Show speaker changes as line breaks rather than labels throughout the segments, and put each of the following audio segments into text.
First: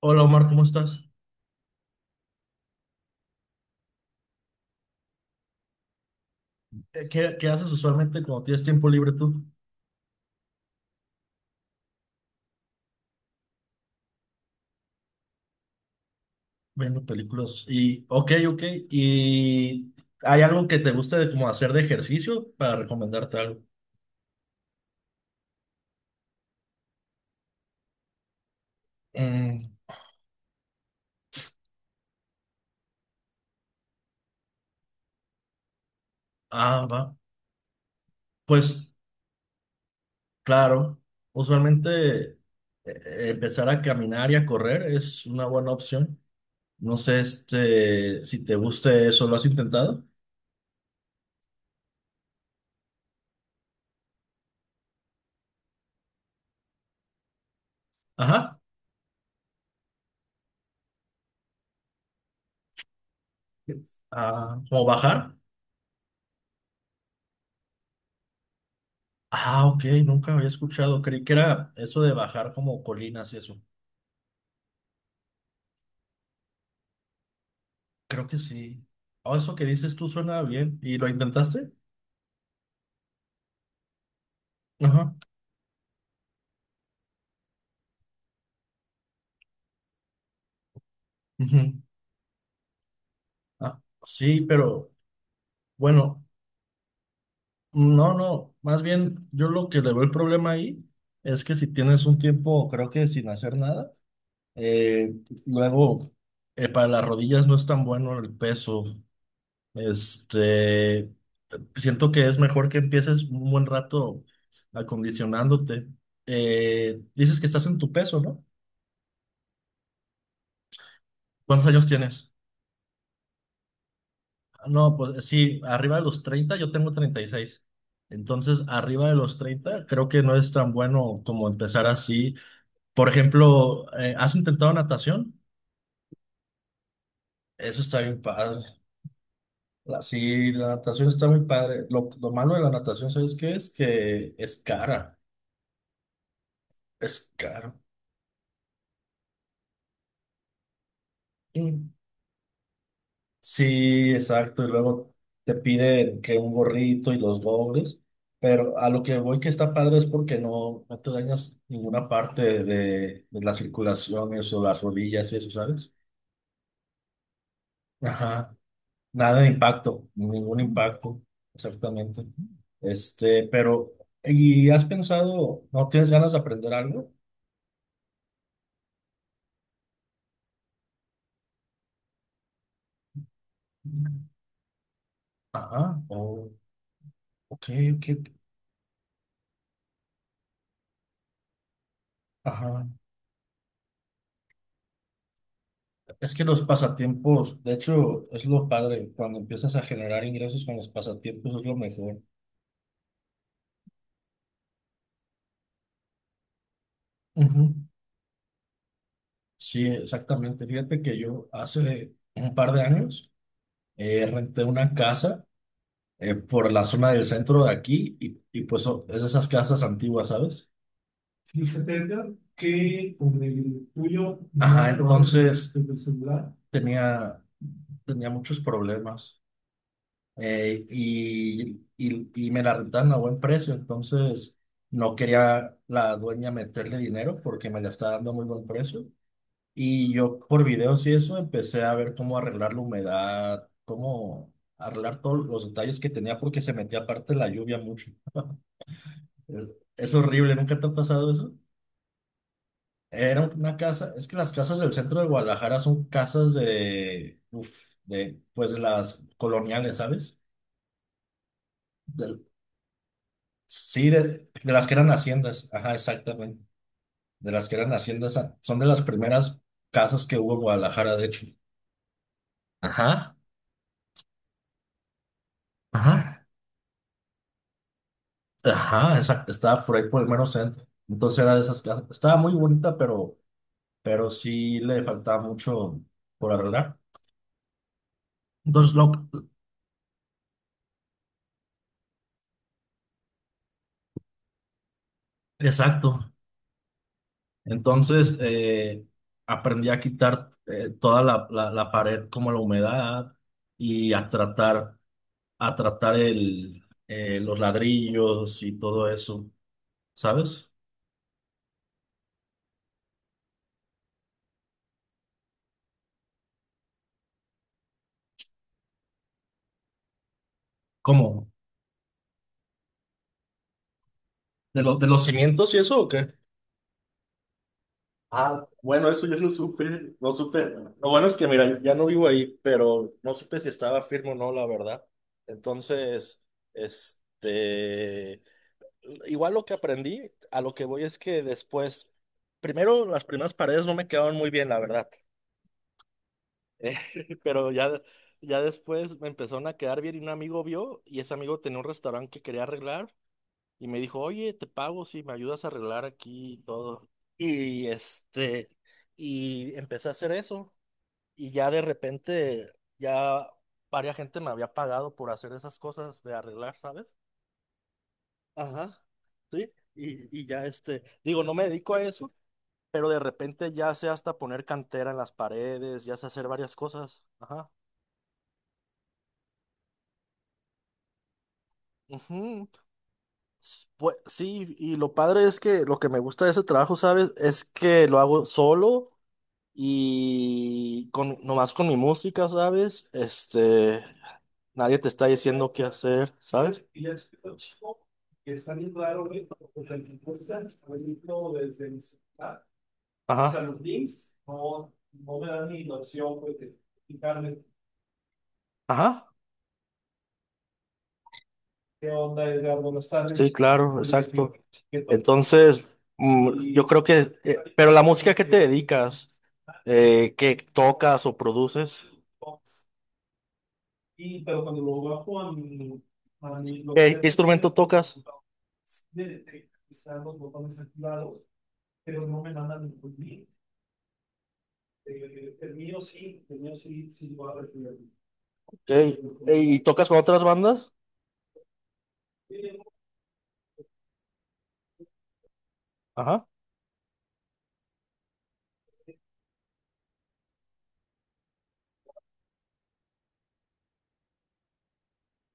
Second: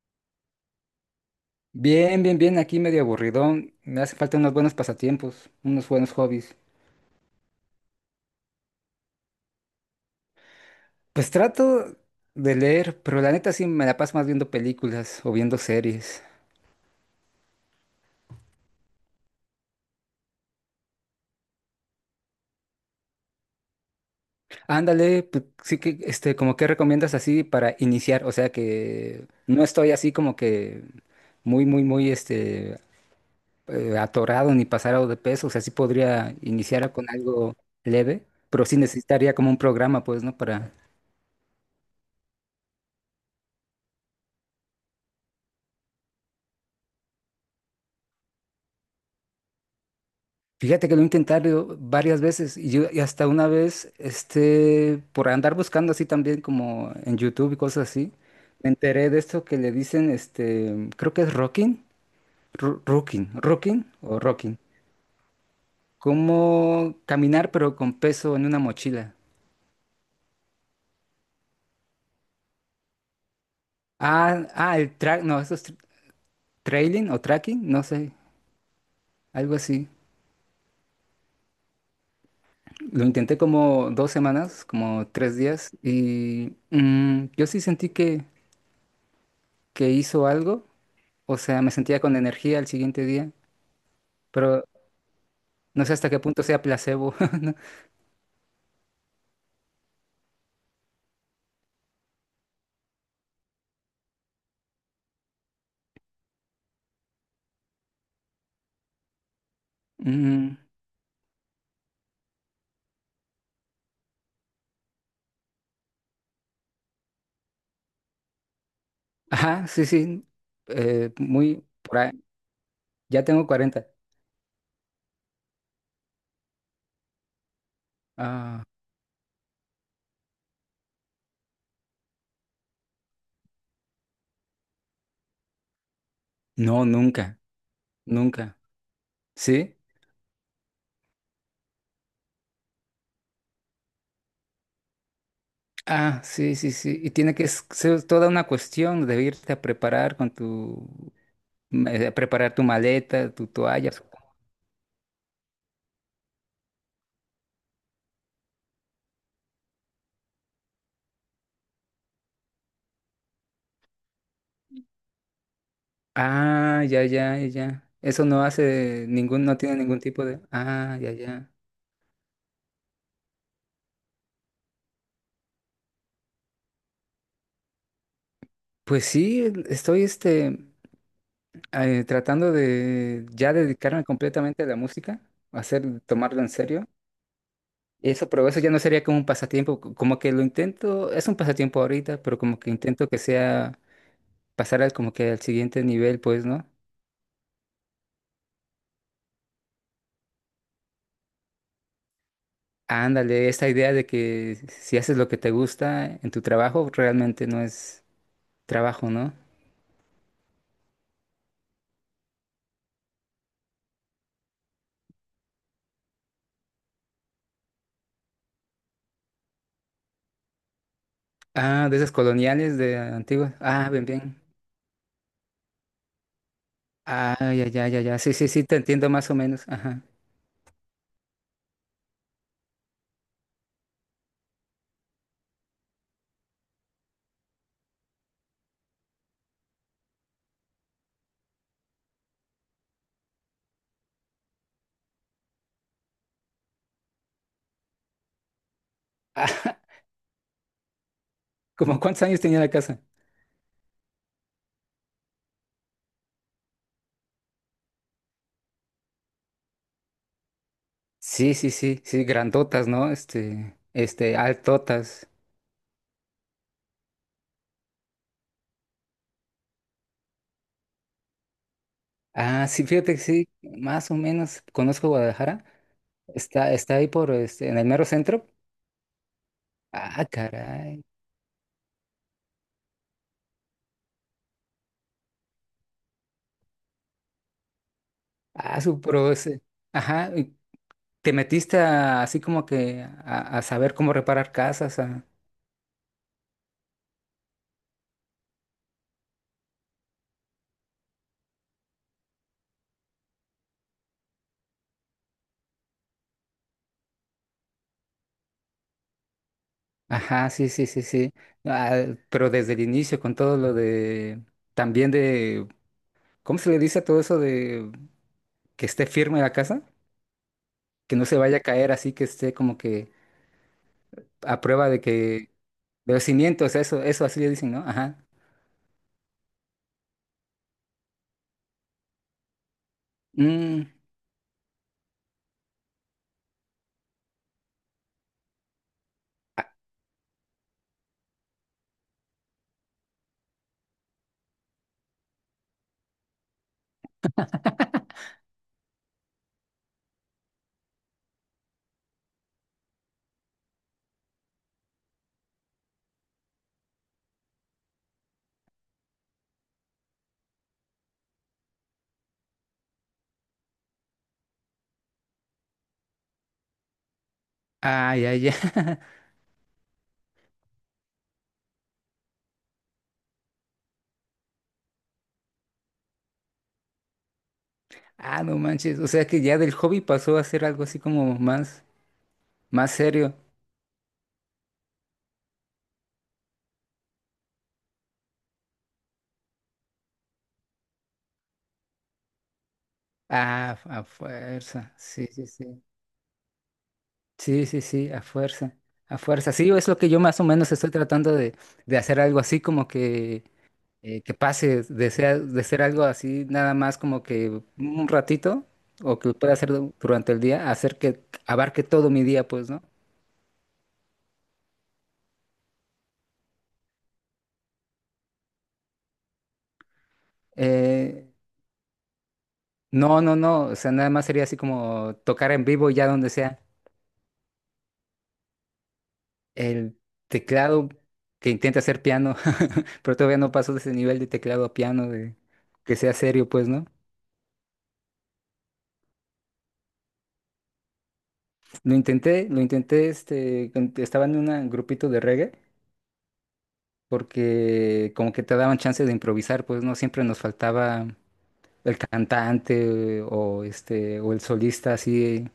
Hola Omar, ¿cómo estás?
Bien, bien, bien, aquí medio aburridón. Me hace falta unos buenos pasatiempos, unos buenos hobbies.
¿Qué haces usualmente cuando tienes tiempo libre tú?
Pues trato de leer, pero la neta sí me la paso más viendo películas o viendo series.
Viendo películas. Y, ok, ok. ¿Y hay algo que te guste de como hacer de ejercicio para recomendarte algo?
Ándale, pues, sí que, como que recomiendas así para iniciar, o sea que
Mm,
no estoy así como que muy, muy, muy, atorado ni pasado de peso, o sea, sí podría
Ah,
iniciar con
va.
algo leve, pero sí
Pues
necesitaría como un programa, pues, ¿no? Para
claro, usualmente empezar a caminar y a correr es una buena opción. No sé este, si te guste eso, ¿lo has intentado?
fíjate que lo he intentado varias veces y, y hasta una vez, por andar buscando así también como en YouTube y cosas así,
Ajá.
me enteré de esto que le dicen, creo que es rocking, rocking, rocking o rocking,
Ah, ¿como bajar?
como caminar pero con peso en una mochila.
Ah, ok, nunca había escuchado. Creí que era eso de bajar como colinas y eso.
Ah, ah, el track, no, eso es trailing o tracking, no sé,
Creo que sí. Ah, eso
algo
que
así.
dices tú suena bien. ¿Y lo intentaste?
Lo intenté como 2 semanas, como
Ajá,
3 días y yo sí sentí que hizo algo. O
ujú.
sea, me sentía con energía al siguiente día,
Ah, sí,
pero
pero
no sé hasta qué
bueno,
punto sea placebo. ¿No?
no, no. Más bien, yo lo que le veo el problema ahí es que si tienes un tiempo, creo que sin hacer nada, eh, luego para las rodillas no es tan bueno el peso.
Mm,
Este, siento que es mejor que empieces un buen rato acondicionándote. Dices que estás en tu peso, ¿no?
ajá, sí, sí. Eh, muy
¿Cuántos años
por ahí.
tienes?
Ya tengo 40.
Ah, no, pues sí, arriba de los treinta, yo tengo treinta y seis. Entonces,
Ah,
arriba de los 30 creo que no es tan bueno como empezar así. Por ejemplo, ¿has intentado natación?
no, nunca,
Eso está bien
nunca.
padre.
¿Sí?
Sí, la natación está muy padre. Lo malo de la natación, ¿sabes qué es? Que es cara.
Ah, sí, sí, sí. Y
Es
tiene que
caro.
ser toda una cuestión de irte a preparar con tu preparar tu maleta, tu toalla,
Sí,
supongo.
exacto. Y luego te piden que un gorrito y los dobles. Pero a lo que voy que está padre es porque no, no te dañas ninguna parte de las circulaciones o las rodillas y eso, ¿sabes?
Ah, ya, ya, ya, ya. Eso no
Ajá.
hace
Nada
ningún,
de
no tiene ningún
impacto,
tipo de
ningún
ah, ya,
impacto,
ya.
exactamente. Este, pero, ¿y has pensado, no tienes ganas de aprender algo?
Pues sí, estoy tratando de ya dedicarme completamente a la música, hacer,
Ajá.
tomarlo en
Oh,
serio.
ok, ok.
Eso, pero eso ya no sería como un pasatiempo, como que lo intento, es un pasatiempo ahorita, pero como que
Ajá.
intento que sea pasar al como que al siguiente nivel,
Es que
pues,
los
¿no?
pasatiempos, de hecho, es lo padre. Cuando empiezas a generar ingresos con los pasatiempos es lo mejor.
Ándale, esta idea de que si haces lo que te gusta en tu trabajo, realmente no
Ujú.
es trabajo, ¿no?
Sí, exactamente. Fíjate que yo hace un par de años renté una casa por la zona del centro de aquí y pues oh, es de esas casas antiguas, ¿sabes?
Ah,
Fíjate,
de esas
Edgar,
coloniales de
que con
antiguas.
el
Ah, bien,
tuyo
bien.
no. Ajá, entonces desde el celular
Ah,
tenía,
ya, ya, ya, ya.
tenía
Sí, sí,
muchos
sí, te entiendo más o
problemas.
menos. Ajá.
Y me la rentaban a buen precio, entonces no quería la dueña meterle dinero porque me la estaba dando a muy buen precio. Y yo por videos y eso empecé a ver cómo arreglar la humedad, cómo arreglar todos los detalles que tenía porque se metía aparte la lluvia mucho. Eh,
Ah,
Es horrible, ¿nunca te ha pasado eso?
¿cómo cuántos años tenía la casa?
Era una casa, es que las casas del centro de Guadalajara son casas de, uf, de, pues de las coloniales, ¿sabes?
Sí, sí, sí, sí,
del-
grandotas, ¿no?
Sí, de las que eran
Altotas.
haciendas, ajá, exactamente. De las que eran haciendas, ah, son de las primeras casas que hubo en Guadalajara, de hecho.
Ah, sí, fíjate que
Ajá,
sí, más o menos conozco Guadalajara.
ajá,
Está, está ahí por, en el mero centro.
ajá, exacto. Estaba por ahí por
Ah,
el mero centro.
caray.
Entonces era de esas casas. Estaba muy bonita, pero sí le faltaba mucho por arreglar.
Ah,
Entonces,
su
lo,
pro ese. Ajá, y te metiste así como que a saber cómo reparar casas.
exacto. Entonces, aprendí a quitar toda la pared como la humedad y a tratar. A tratar el, los ladrillos y todo eso,
Ajá, sí,
¿sabes?
sí, sí, sí. Ah, pero desde el inicio con todo lo de, también de, ¿cómo se le dice a todo eso de que esté firme la casa? Que no se
¿Cómo?
vaya a caer así, que esté como que a
¿De,
prueba de
de los
que,
cimientos y eso o
de los
qué?
cimientos, eso así le dicen, ¿no? Ajá.
Ah, bueno, eso yo lo supe, no supe. Lo bueno es que, mira, ya no vivo ahí, pero no supe si
Mm,
estaba firme o no, la verdad. Entonces, este, igual lo
a-
que aprendí, a lo que voy es que después, primero las primeras paredes no me quedaron muy bien, la verdad. Pero ya, ya después me empezaron a quedar bien y un amigo vio y ese amigo tenía un restaurante que quería arreglar y me dijo, oye, te pago si me ayudas a arreglar aquí y todo. Y este, y empecé a hacer eso y ya de repente ya varias gente me había pagado por hacer esas cosas de arreglar, ¿sabes?
ay, ay, ay.
Ajá. Sí, y ya este, digo, no me dedico a eso, pero de repente ya sé hasta poner cantera en las paredes, ya sé hacer varias cosas. Ajá.
Ah, no manches. O sea que ya del hobby pasó a ser algo así como más,
Ujú.
más serio.
Pues, sí, y lo padre es que lo que me gusta de ese trabajo, ¿sabes? Es que lo hago solo y con, nomás con mi música, ¿sabes?
Ah, a
Este,
fuerza.
nadie te está
Sí, sí,
diciendo
sí.
qué hacer, ¿sabes?
Sí, sí, sí, a fuerza. A fuerza. Sí, es lo que yo más o menos estoy tratando de hacer algo así como
Ajá,
que pase de ser algo así nada más como que un ratito o
ajá.
que pueda hacer durante el día, hacer que abarque todo
¿Qué
mi
onda,
día, pues,
Edgar?
¿no?
Buenas tardes. Sí, tardes. Claro, exacto. Entonces, mm, yo creo que, pero la música que te dedicas, que tocas
Eh,
o produces,
no, no, no, o sea, nada más sería así
pero cuando lo
como
bajo
tocar en vivo ya donde
a
sea.
mi lo ¿qué que instrumento tocas?
El
Están los botones
teclado
activados,
que intenta hacer
pero
piano,
no me mandan ningún
pero todavía
link.
no paso de ese nivel de teclado a piano, de
El
que
mío
sea
sí,
serio,
el
pues,
mío
¿no?
sí, sí va a recibir. Ok, ¿y tocas con otras bandas?
Lo intenté, lo
Eh,
intenté, estaba en un grupito de reggae,
Ajá,
porque como que te daban chance de improvisar, pues, ¿no? Siempre nos faltaba el cantante o o el solista así,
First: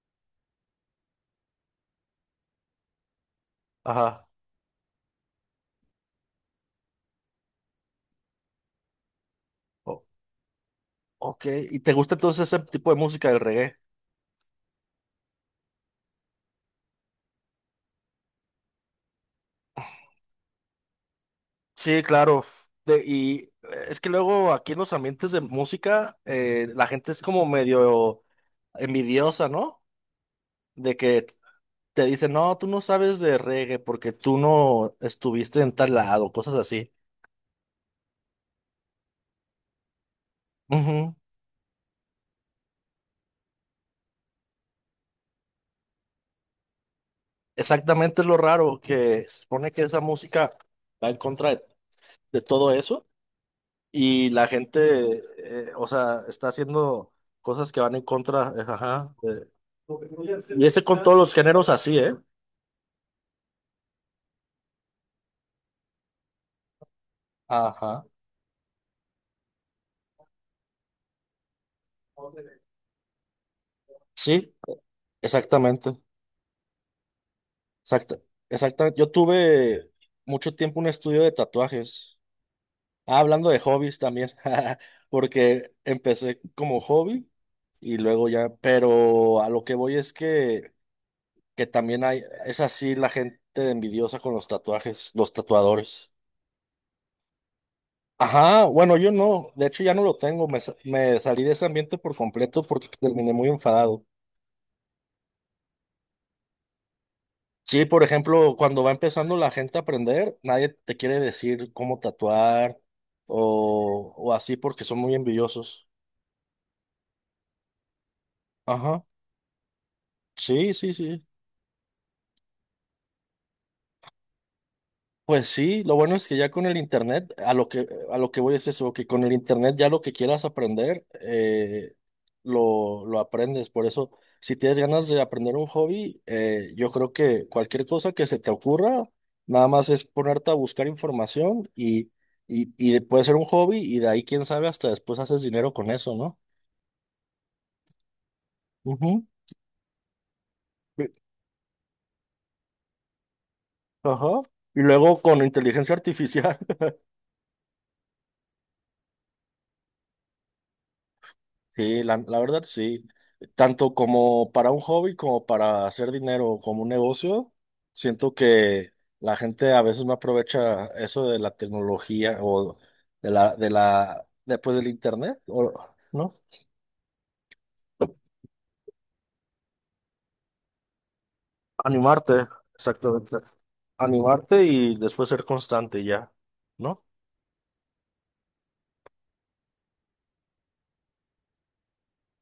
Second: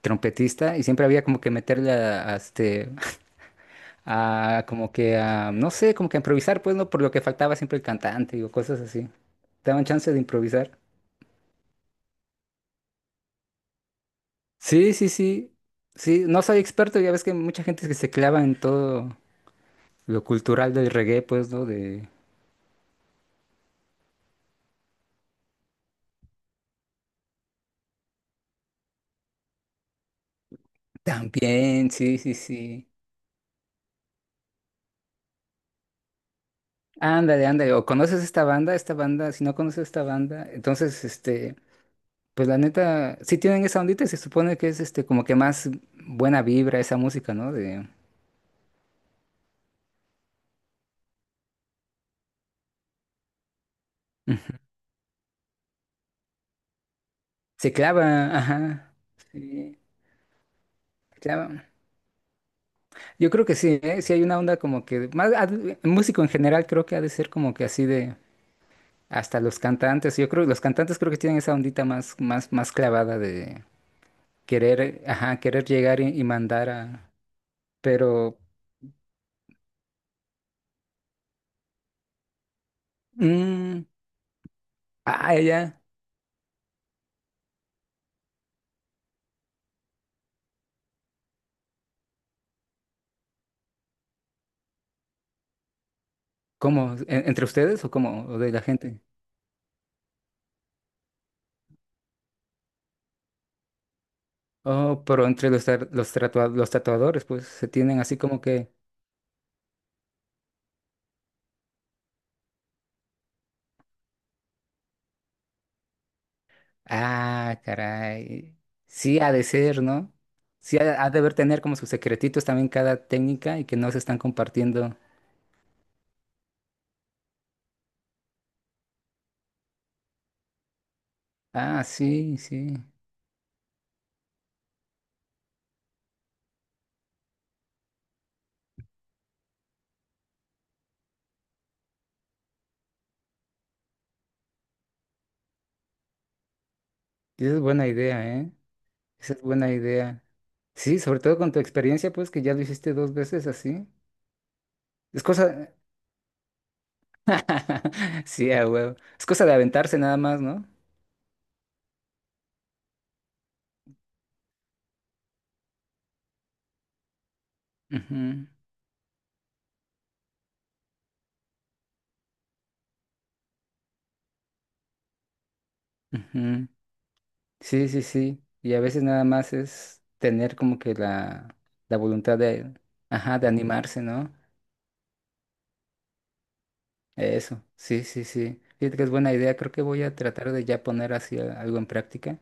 trompetista, y siempre había como que meterle a
ajá.
a como que a, no sé, como que a improvisar, pues, ¿no? Por lo que faltaba siempre el cantante o cosas así. Te daban chance de improvisar.
Ok, ¿y te gusta entonces ese tipo de música del reggae?
Sí, sí, sí. Sí, no soy experto, ya ves que mucha gente que se clava en todo lo cultural del reggae, pues, ¿no?
Sí,
De
claro. Y es que luego aquí en los ambientes de música, la gente es como medio envidiosa, ¿no? De que
También,
te
sí,
dicen,
sí,
no, tú no
sí.
sabes de reggae porque tú no estuviste en tal lado, cosas así.
Ándale, ándale, o conoces esta banda, si no conoces esta banda, entonces,
Ujú.
pues la neta, sí tienen esa ondita, y se supone que es, como que más buena vibra esa música, ¿no? De
Exactamente es lo raro, que se supone que esa música va en contra de todo eso. Y la
ujú.
gente, o sea, está haciendo cosas
Se
que van en
clava,
contra,
ajá,
ajá.
sí,
Y ese con todos
se
los
clava.
géneros así, ¿eh?
Yo creo que sí, ¿eh? Sí hay una onda como que, más, músico en general creo que ha de ser como que así
Ajá.
de, hasta los cantantes, yo creo, los cantantes creo que tienen esa ondita más, más, más clavada de
Sí,
querer, ajá, querer
exactamente.
llegar y mandar a,
Exacta,
pero,
exactamente. Yo tuve mucho tiempo un estudio de tatuajes. Ah, hablando de
mm,
hobbies también,
ah,
porque
ya,
empecé como hobby y luego ya, pero a lo que voy es que también hay, es así la gente envidiosa con los tatuajes, los tatuadores.
¿cómo? ¿Entre ustedes o cómo? ¿O de la
Ajá, bueno,
gente?
yo no, de hecho ya no lo tengo, me, me salí de ese ambiente por completo porque terminé muy enfadado.
Oh, pero entre los, los tatuadores, pues, se
Sí,
tienen
por
así como
ejemplo,
que
cuando va empezando la gente a aprender, nadie te quiere decir cómo tatuar o así porque son muy envidiosos.
ah, caray.
Ajá,
Sí ha de ser, ¿no?
sí,
Sí
sí,
ha, ha de
sí.
haber tener como sus secretitos también cada técnica y que no se están compartiendo.
Pues sí, lo bueno es que ya con el internet, a lo que voy es eso, que con el internet ya lo que quieras aprender,
Ah, sí, sí.
lo aprendes. Por eso, si tienes ganas de aprender un hobby, yo creo que cualquier cosa que se te ocurra, nada más es ponerte a buscar información y puede ser un hobby y de ahí, quién sabe, hasta después haces dinero con eso, ¿no?
Esa es buena idea, ¿eh?
Ujú.
Esa es buena idea. Sí,
Y-
sobre todo con tu experiencia, pues que ya lo hiciste dos veces así.
Ajá. Y luego
Es
con
cosa
inteligencia artificial.
sí, a huevo. Es cosa de aventarse nada más, ¿no?
Sí, la verdad sí. Tanto como para un hobby como para hacer dinero, como un negocio, siento
Ujú,
que la gente a veces no aprovecha eso de la tecnología o de la, después del internet, o, ¿no?
ujú. Sí, sí, sí. Y a veces nada más es tener como que la
Animarte,
voluntad de,
exactamente.
ajá, de animarse, ¿no?
Animarte y después ser constante ya, ¿no?
Eso, sí, sí, sí. Fíjate que es buena idea. Creo que voy a tratar de ya poner así algo en práctica.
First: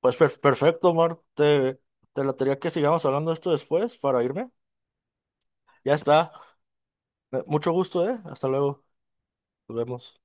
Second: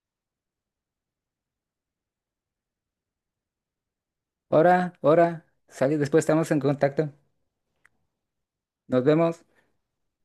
Pues perfecto, Mar. Te latería que sigamos hablando de esto después para irme.
Ahora, ahora,
Ya
sale, después
está.
estamos en contacto.
Mucho gusto, ¿eh? Hasta luego.
Nos vemos.
Nos vemos.